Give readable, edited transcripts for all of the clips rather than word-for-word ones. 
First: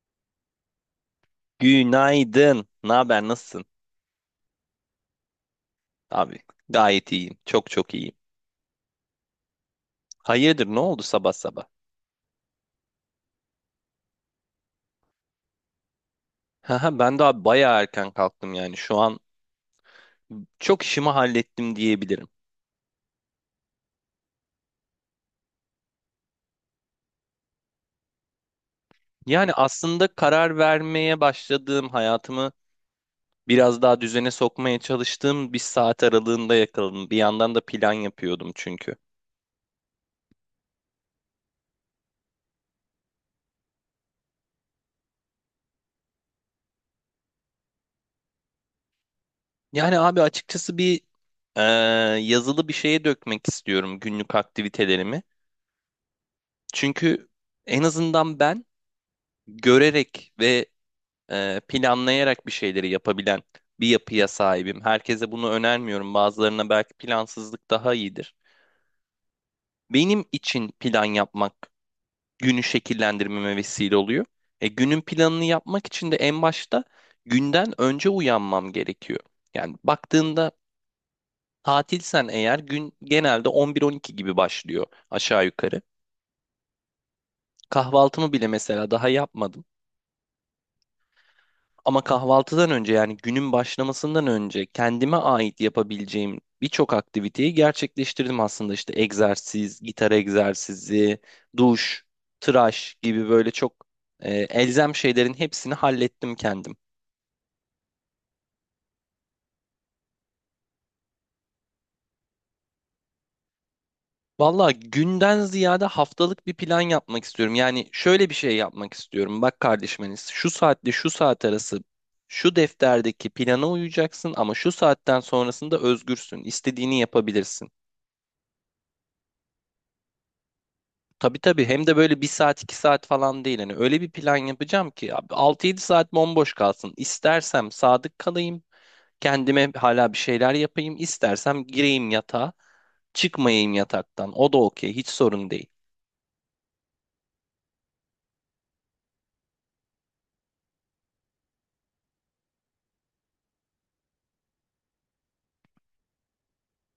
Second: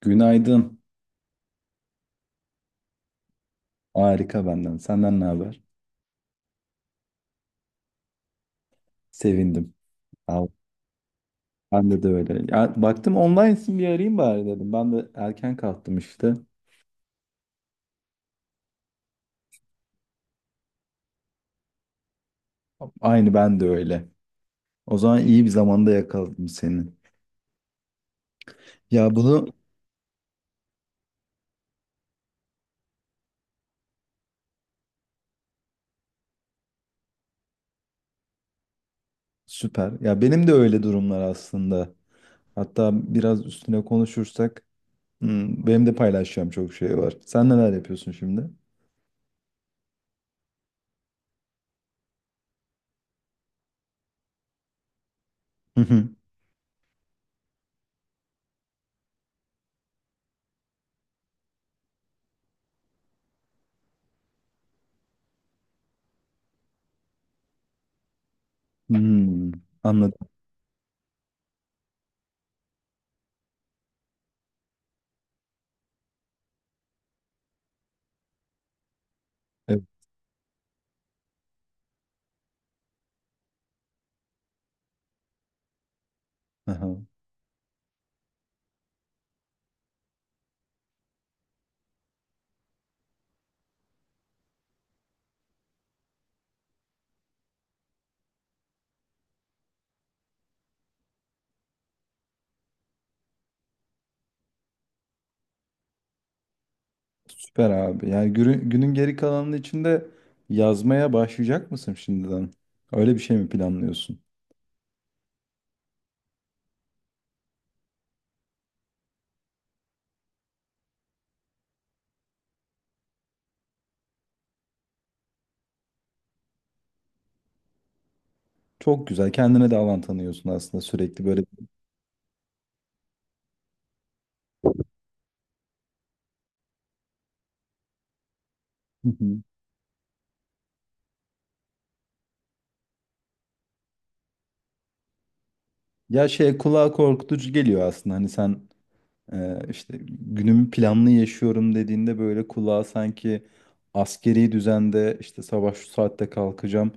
Günaydın. Günaydın. Ne haber? Nasılsın? Harika benden. Senden ne haber? Abi gayet iyiyim. Çok çok iyiyim. Sevindim. Al. Hayırdır ne oldu sabah sabah? Ben de öyle. Ya, baktım online'sın bir arayayım bari dedim. Ben de erken kalktım işte. Haha, ben daha bayağı erken kalktım yani. Şu an çok işimi hallettim diyebilirim. Aynı ben de öyle. O zaman iyi bir zamanda yakaladım seni. Ya bunu Yani aslında karar vermeye başladığım hayatımı biraz daha düzene sokmaya çalıştığım bir saat aralığında yakaladım. Bir yandan da plan yapıyordum çünkü. süper. Ya benim de öyle durumlar aslında. Hatta biraz üstüne konuşursak benim de paylaşacağım çok şey var. Sen neler yapıyorsun şimdi? Yani abi açıkçası bir eee, yazılı bir şeye dökmek istiyorum günlük aktivitelerimi. Hı hı. Çünkü en azından ben görerek ve planlayarak bir şeyleri yapabilen bir yapıya sahibim. Herkese bunu önermiyorum. Bazılarına belki plansızlık daha iyidir. Hmm, Benim anladım. için plan yapmak günü şekillendirmeme vesile oluyor. E, günün planını yapmak için de en başta günden önce uyanmam gerekiyor. Yani Evet. baktığında tatilsen eğer gün genelde 11-12 gibi başlıyor aşağı yukarı. Aha. Kahvaltımı bile mesela daha yapmadım. Ama kahvaltıdan önce yani günün başlamasından önce kendime ait yapabileceğim birçok aktiviteyi gerçekleştirdim aslında. İşte egzersiz, gitar egzersizi, duş, tıraş gibi böyle çok elzem şeylerin hepsini hallettim kendim. Süper abi. Yani günün geri kalanının içinde yazmaya başlayacak mısın şimdiden? Öyle bir şey mi planlıyorsun? Valla günden ziyade haftalık bir plan yapmak istiyorum. Yani şöyle bir şey yapmak istiyorum. Bak kardeşim Enes, şu saatle şu saat arası şu defterdeki plana uyacaksın ama şu saatten sonrasında özgürsün. İstediğini yapabilirsin. Çok güzel. Kendine de alan tanıyorsun aslında sürekli Tabii böyle. tabii hem de böyle bir saat iki saat falan değil. Hani öyle bir plan yapacağım ki abi 6-7 saat bomboş kalsın. İstersem sadık kalayım. Hı hı. Kendime hala bir şeyler yapayım. İstersem gireyim yatağa. Çıkmayayım yataktan. O da okey. Hiç sorun değil. Ya şey kulağa korkutucu geliyor aslında. Hani sen işte günümü planlı yaşıyorum dediğinde böyle kulağa sanki askeri düzende işte sabah şu saatte kalkacağım.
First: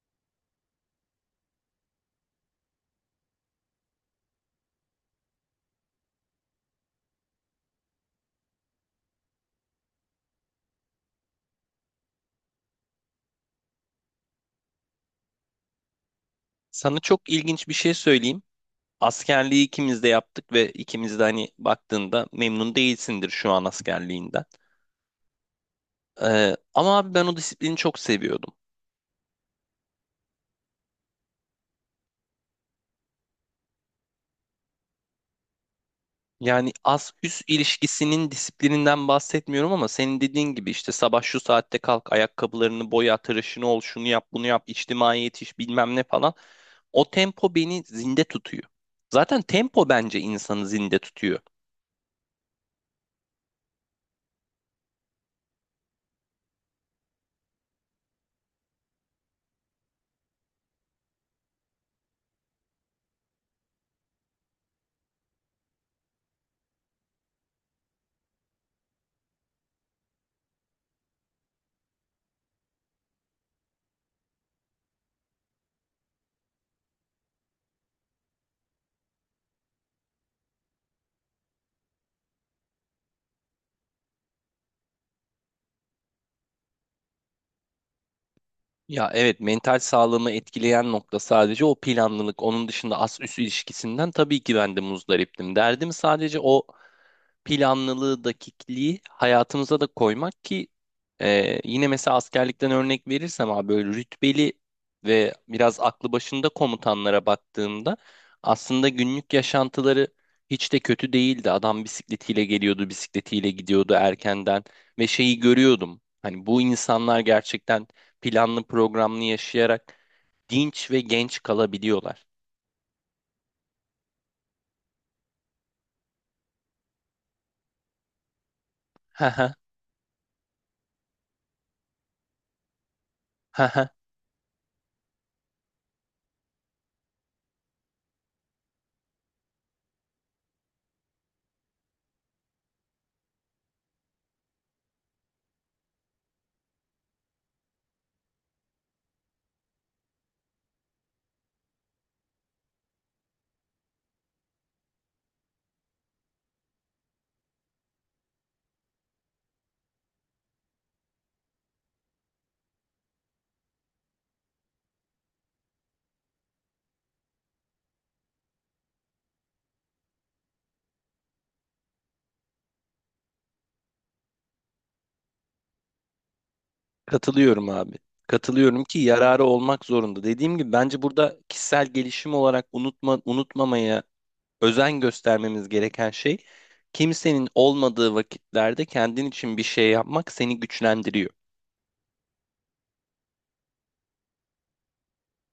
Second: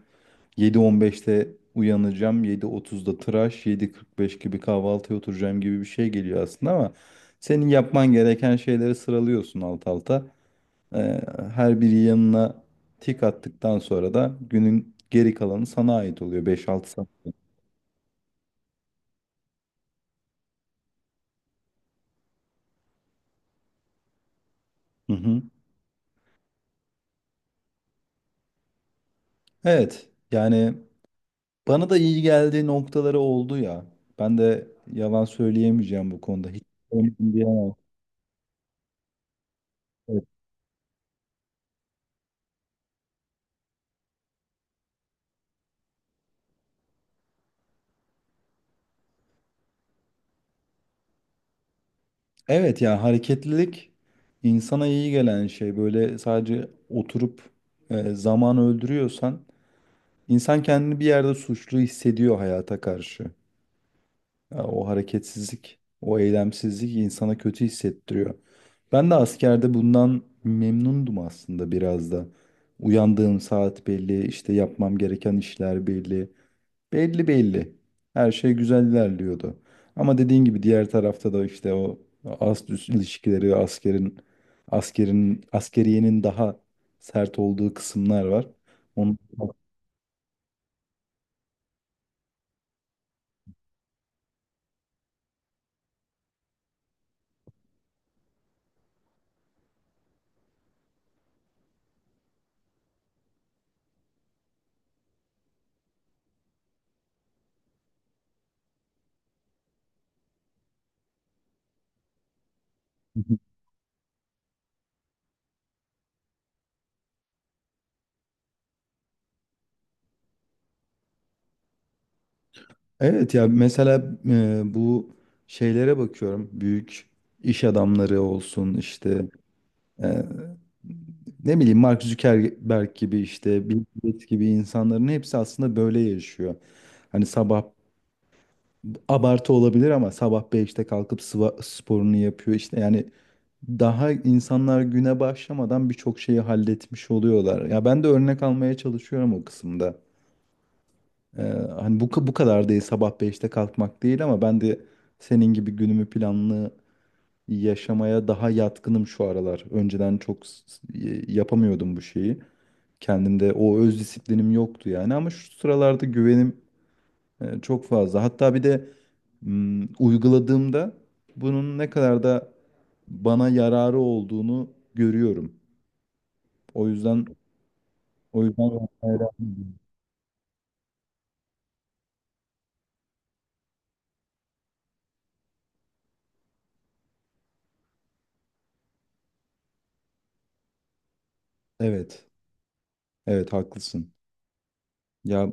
7:15'te uyanacağım. 7:30'da tıraş, 7:45 gibi kahvaltıya oturacağım gibi bir şey geliyor aslında, ama senin yapman gereken şeyleri sıralıyorsun alt alta. Ee, Her biri yanına tik attıktan sonra da günün geri kalanı sana ait oluyor, 5-6 Sana saat. çok ilginç bir şey söyleyeyim. Askerliği ikimiz de yaptık ve ikimiz de hani baktığında memnun değilsindir şu an askerliğinden. Hı hı. Ama abi ben o disiplini çok seviyordum. Evet, yani bana da iyi geldiği noktaları oldu ya. Ben de yalan söyleyemeyeceğim bu konuda. Hiç Yani az sevmedim üst diyemem. ilişkisinin disiplininden bahsetmiyorum ama senin Evet. dediğin gibi işte sabah şu saatte kalk, ayakkabılarını boya, tıraşını ol, şunu yap, bunu yap, içtimai yetiş bilmem ne falan. O tempo beni zinde tutuyor. Zaten tempo bence insanı zinde tutuyor. Evet ya, hareketlilik insana iyi gelen şey. Böyle sadece oturup zaman öldürüyorsan insan kendini bir yerde suçlu hissediyor hayata karşı. Ya o hareketsizlik, o eylemsizlik insana kötü hissettiriyor. Ben de askerde bundan memnundum aslında biraz da. Uyandığım saat belli, işte yapmam gereken işler belli. Belli belli. Her şey güzel ilerliyordu. Ama dediğin gibi diğer tarafta da işte o ast üst ilişkileri, askerin askerin askeriyenin daha sert olduğu kısımlar var. Ya Onu evet, mental sağlığımı etkileyen nokta sadece o planlılık. Onun dışında az üst ilişkisinden tabii ki ben de muzdariptim. Derdim sadece o planlılığı, dakikliği hayatımıza da koymak ki yine mesela askerlikten örnek verirsem abi böyle rütbeli ve biraz aklı başında komutanlara baktığımda aslında günlük yaşantıları hiç de kötü değildi. Adam bisikletiyle geliyordu, bisikletiyle gidiyordu erkenden ve şeyi görüyordum. Hani bu insanlar gerçekten planlı programlı yaşayarak dinç ve genç kalabiliyorlar. Evet ya, mesela bu şeylere bakıyorum. Büyük iş adamları olsun işte, e, ne bileyim Mark Zuckerberg gibi, işte Bill Gates gibi insanların hepsi aslında böyle yaşıyor. Hani sabah, abartı olabilir ama sabah beşte kalkıp sporunu yapıyor işte, yani daha insanlar güne başlamadan birçok şeyi halletmiş oluyorlar. Ya ben de örnek almaya çalışıyorum o kısımda. Ee, Hani bu kadar değil, sabah beşte kalkmak değil ama ben de senin gibi günümü planlı yaşamaya daha yatkınım şu aralar. Önceden çok yapamıyordum bu şeyi. Kendimde o öz disiplinim yoktu yani, ama şu sıralarda güvenim çok fazla. Hatta bir de uyguladığımda bunun ne kadar da bana yararı olduğunu görüyorum. O yüzden Katılıyorum abi. o yüzden Katılıyorum ki yapmaya devam yararı ediyorum. olmak zorunda. Dediğim gibi bence burada kişisel gelişim olarak unutmamaya özen göstermemiz gereken şey kimsenin olmadığı vakitlerde kendin için bir şey yapmak seni güçlendiriyor. Evet. Evet, haklısın. Ya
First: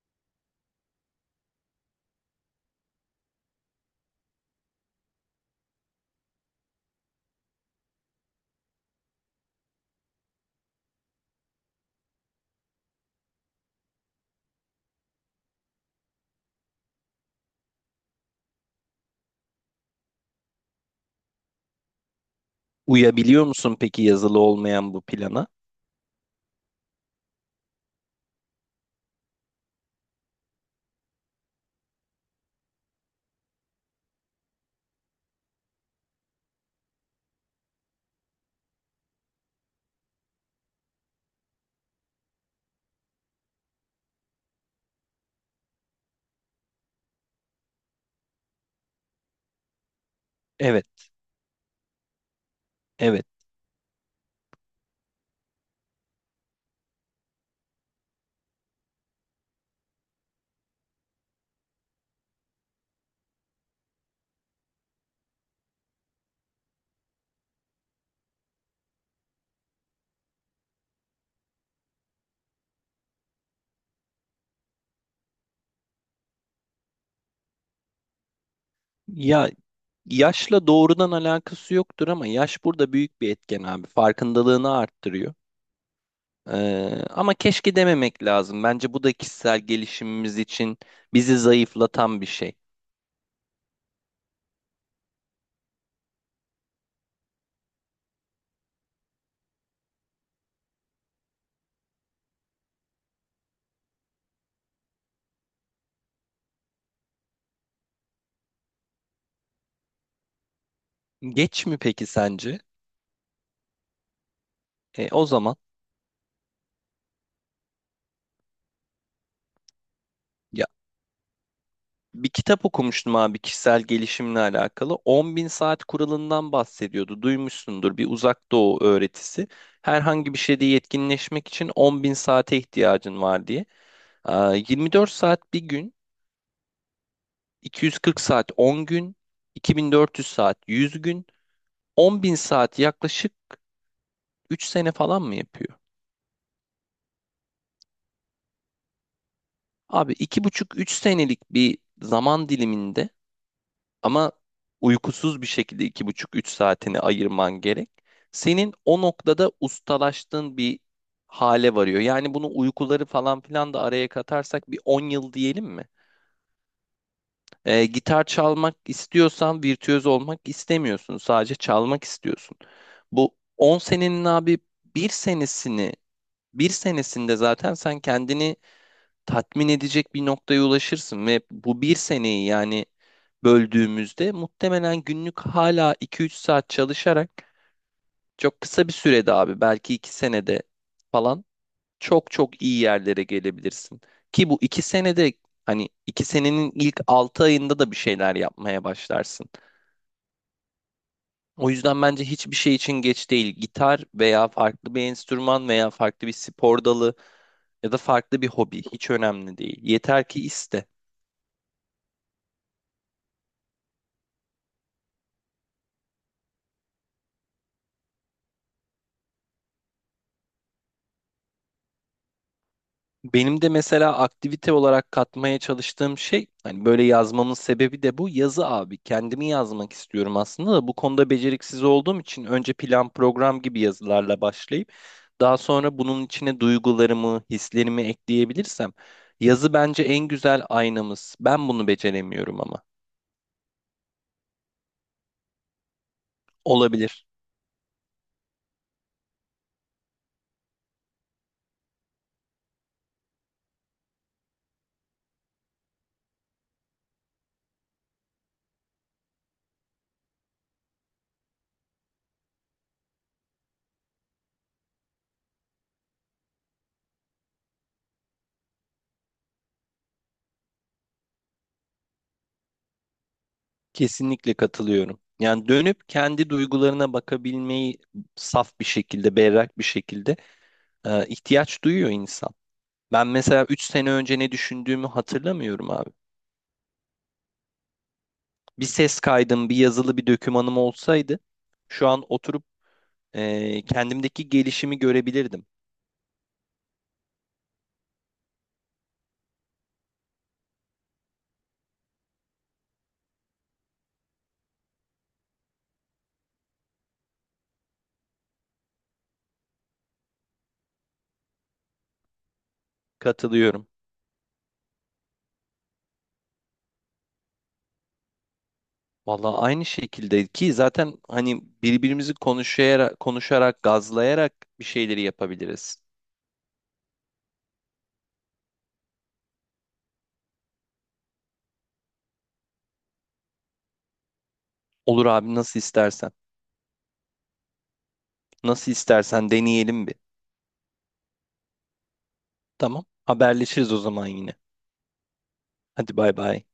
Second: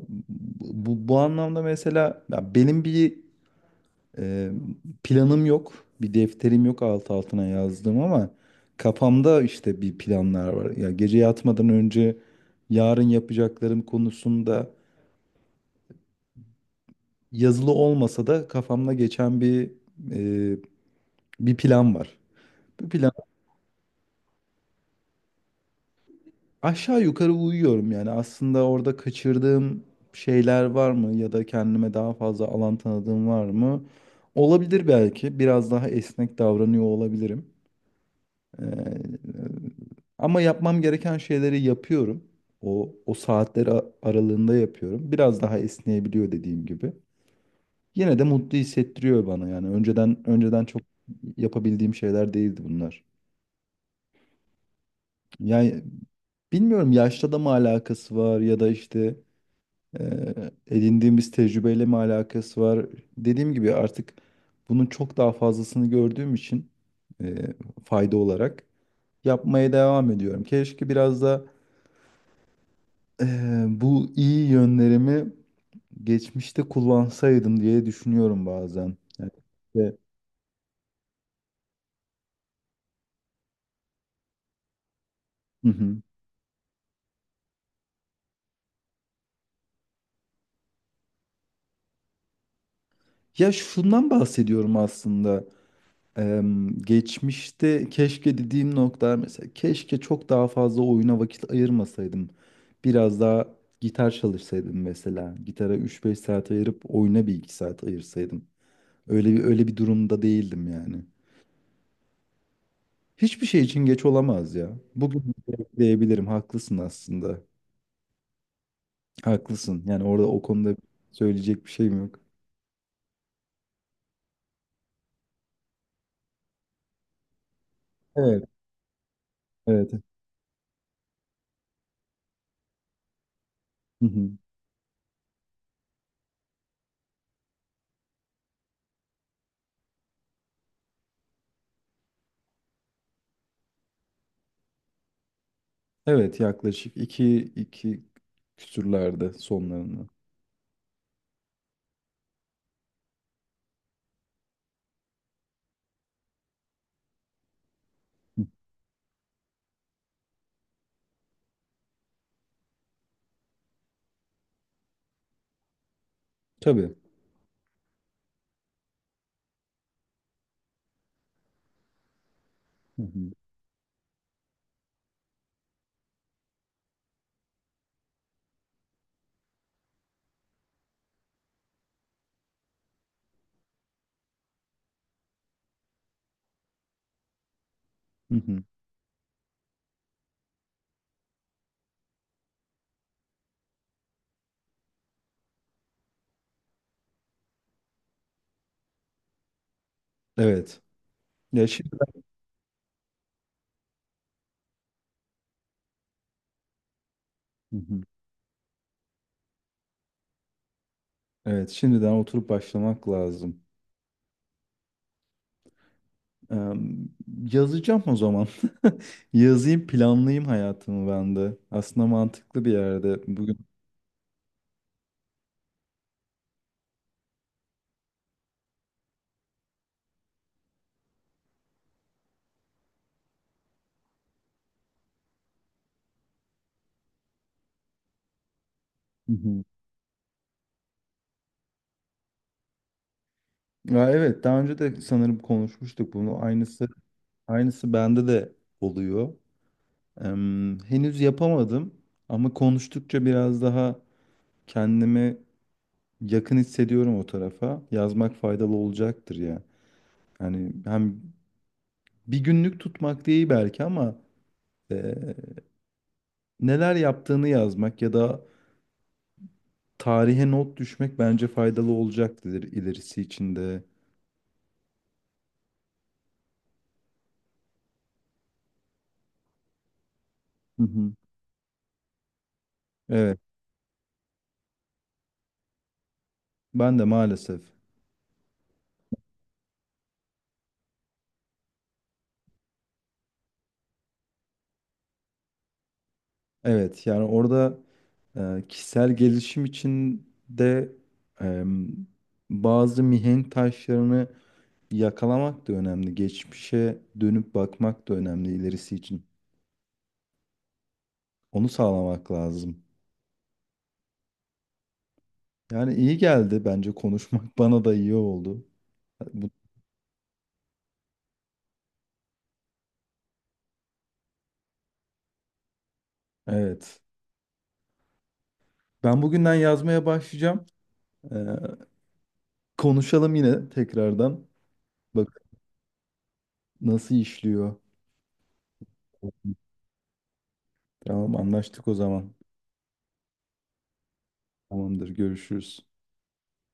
bu anlamda mesela, ya benim bir e, planım yok. Bir defterim yok alt altına yazdığım, ama kafamda işte bir planlar var. Ya gece yatmadan önce yarın yapacaklarım konusunda, yazılı olmasa da kafamda geçen e, bir plan var. Bir plan. Uyabiliyor musun peki yazılı olmayan bu plana? Aşağı yukarı uyuyorum yani. Aslında orada kaçırdığım şeyler var mı, ya da kendime daha fazla alan tanıdığım var mı? Olabilir belki. Biraz daha esnek davranıyor olabilirim. Ee, Ama yapmam gereken şeyleri yapıyorum. O aralığında yapıyorum. Biraz daha esneyebiliyor, dediğim gibi. Yine de mutlu hissettiriyor bana yani. Önceden çok Evet, yapabildiğim şeyler değildi bunlar. evet. Yani bilmiyorum, yaşla da mı alakası var, ya da işte edindiğimiz tecrübeyle mi alakası var? Dediğim gibi, artık bunun çok daha fazlasını gördüğüm için e, fayda olarak yapmaya devam ediyorum. Keşke biraz da bu iyi yönlerimi geçmişte kullansaydım diye düşünüyorum bazen. Yani, Ya işte, yaşla doğrudan alakası yoktur ama yaş burada büyük bir etken abi. Farkındalığını arttırıyor. hı hı. Ama keşke dememek lazım. Bence bu da kişisel gelişimimiz için bizi zayıflatan bir şey. Ya şundan bahsediyorum aslında. Geçmişte keşke dediğim noktalar, mesela keşke çok daha fazla oyuna vakit ayırmasaydım. Biraz daha gitar çalışsaydım mesela. Gitara üç beş saat ayırıp oyuna bir 2 saat ayırsaydım. Öyle bir durumda değildim yani. Geç mi peki sence? Hiçbir şey için geç olamaz ya. E, Bugün o zaman diyebilirim. Haklısın aslında. Haklısın. Yani orada o ya konuda söyleyecek bir şeyim yok. bir kitap okumuştum abi kişisel gelişimle alakalı. 10.000 saat kuralından bahsediyordu. Duymuşsundur bir Evet, uzak doğu öğretisi. evet. Herhangi bir şeyde yetkinleşmek için 10.000 saate ihtiyacın var diye. Hı hı. Aa, 24 saat bir gün, 240 saat 10 gün, 2400 saat 100 gün, 10.000 saat yaklaşık 3 sene falan mı yapıyor? Evet, yaklaşık iki küsürlerde sonlarını. Abi 2,5 3 senelik bir zaman diliminde ama uykusuz bir şekilde 2,5 3 saatini ayırman gerek. Hı. Senin o noktada ustalaştığın bir hale varıyor. Yani bunu uykuları falan filan da araya katarsak bir 10 yıl diyelim mi? Tabii. Gitar çalmak istiyorsan virtüöz olmak istemiyorsun. Sadece çalmak istiyorsun. Hı hı. Bu 10 senenin abi bir senesini bir senesinde zaten sen kendini tatmin edecek bir noktaya ulaşırsın ve bu bir seneyi yani böldüğümüzde muhtemelen günlük hala 2 3 saat çalışarak Hı çok hı. kısa bir sürede abi belki 2 senede falan çok çok iyi yerlere gelebilirsin. Ki bu 2 senede hani 2 senenin ilk 6 ayında da bir şeyler yapmaya başlarsın. Evet. Ya O yüzden şimdiden. bence hiçbir şey için geç değil. Gitar veya farklı bir enstrüman veya farklı bir spor dalı Hı ya da hı. farklı bir hobi hiç önemli değil. Yeter ki iste. Evet, şimdiden oturup başlamak lazım. Em, Yazacağım o zaman. Yazayım, planlayayım hayatımı ben de. Aslında mantıklı bir yerde bugün. Benim de mesela aktivite olarak katmaya çalıştığım şey hani böyle yazmamın sebebi de bu yazı abi. Kendimi yazmak istiyorum aslında da bu konuda beceriksiz olduğum için önce plan program gibi yazılarla başlayıp daha sonra bunun içine duygularımı, hislerimi ekleyebilirsem Hı hı. yazı bence en güzel aynamız. Ben bunu beceremiyorum ama. Ya evet, daha önce de sanırım konuşmuştuk bunu. Aynısı Olabilir. aynısı bende de oluyor. Henüz yapamadım, ama konuştukça biraz daha kendimi yakın hissediyorum o tarafa. Yazmak faydalı olacaktır ya. Yani hem bir günlük tutmak değil belki, ama e, neler yaptığını yazmak ya da tarihe not düşmek bence faydalı olacaktır ilerisi için de. Kesinlikle katılıyorum. Yani dönüp kendi duygularına bakabilmeyi saf bir şekilde, berrak bir şekilde Hı hı. İhtiyaç duyuyor insan. Ben Evet, mesela 3 sene önce ne düşündüğümü hatırlamıyorum abi. ben de maalesef. Bir ses kaydım, bir yazılı bir dokümanım olsaydı şu an oturup kendimdeki gelişimi görebilirdim. Evet, yani orada kişisel gelişim için de e, bazı mihenk taşlarını yakalamak da önemli. Geçmişe dönüp bakmak da önemli ilerisi için. Onu sağlamak lazım. Katılıyorum. Yani iyi geldi bence konuşmak, bana da iyi oldu. Vallahi aynı şekilde ki zaten hani konuşarak, gazlayarak bir şeyleri yapabiliriz. Evet. Ben bugünden yazmaya başlayacağım. Ee, Konuşalım yine tekrardan. Olur Bak abi nasıl istersen. nasıl işliyor. Nasıl istersen deneyelim bir. Tamam, anlaştık o zaman. Tamam. Haberleşiriz o zaman yine. Tamamdır, görüşürüz. Hadi bay bay.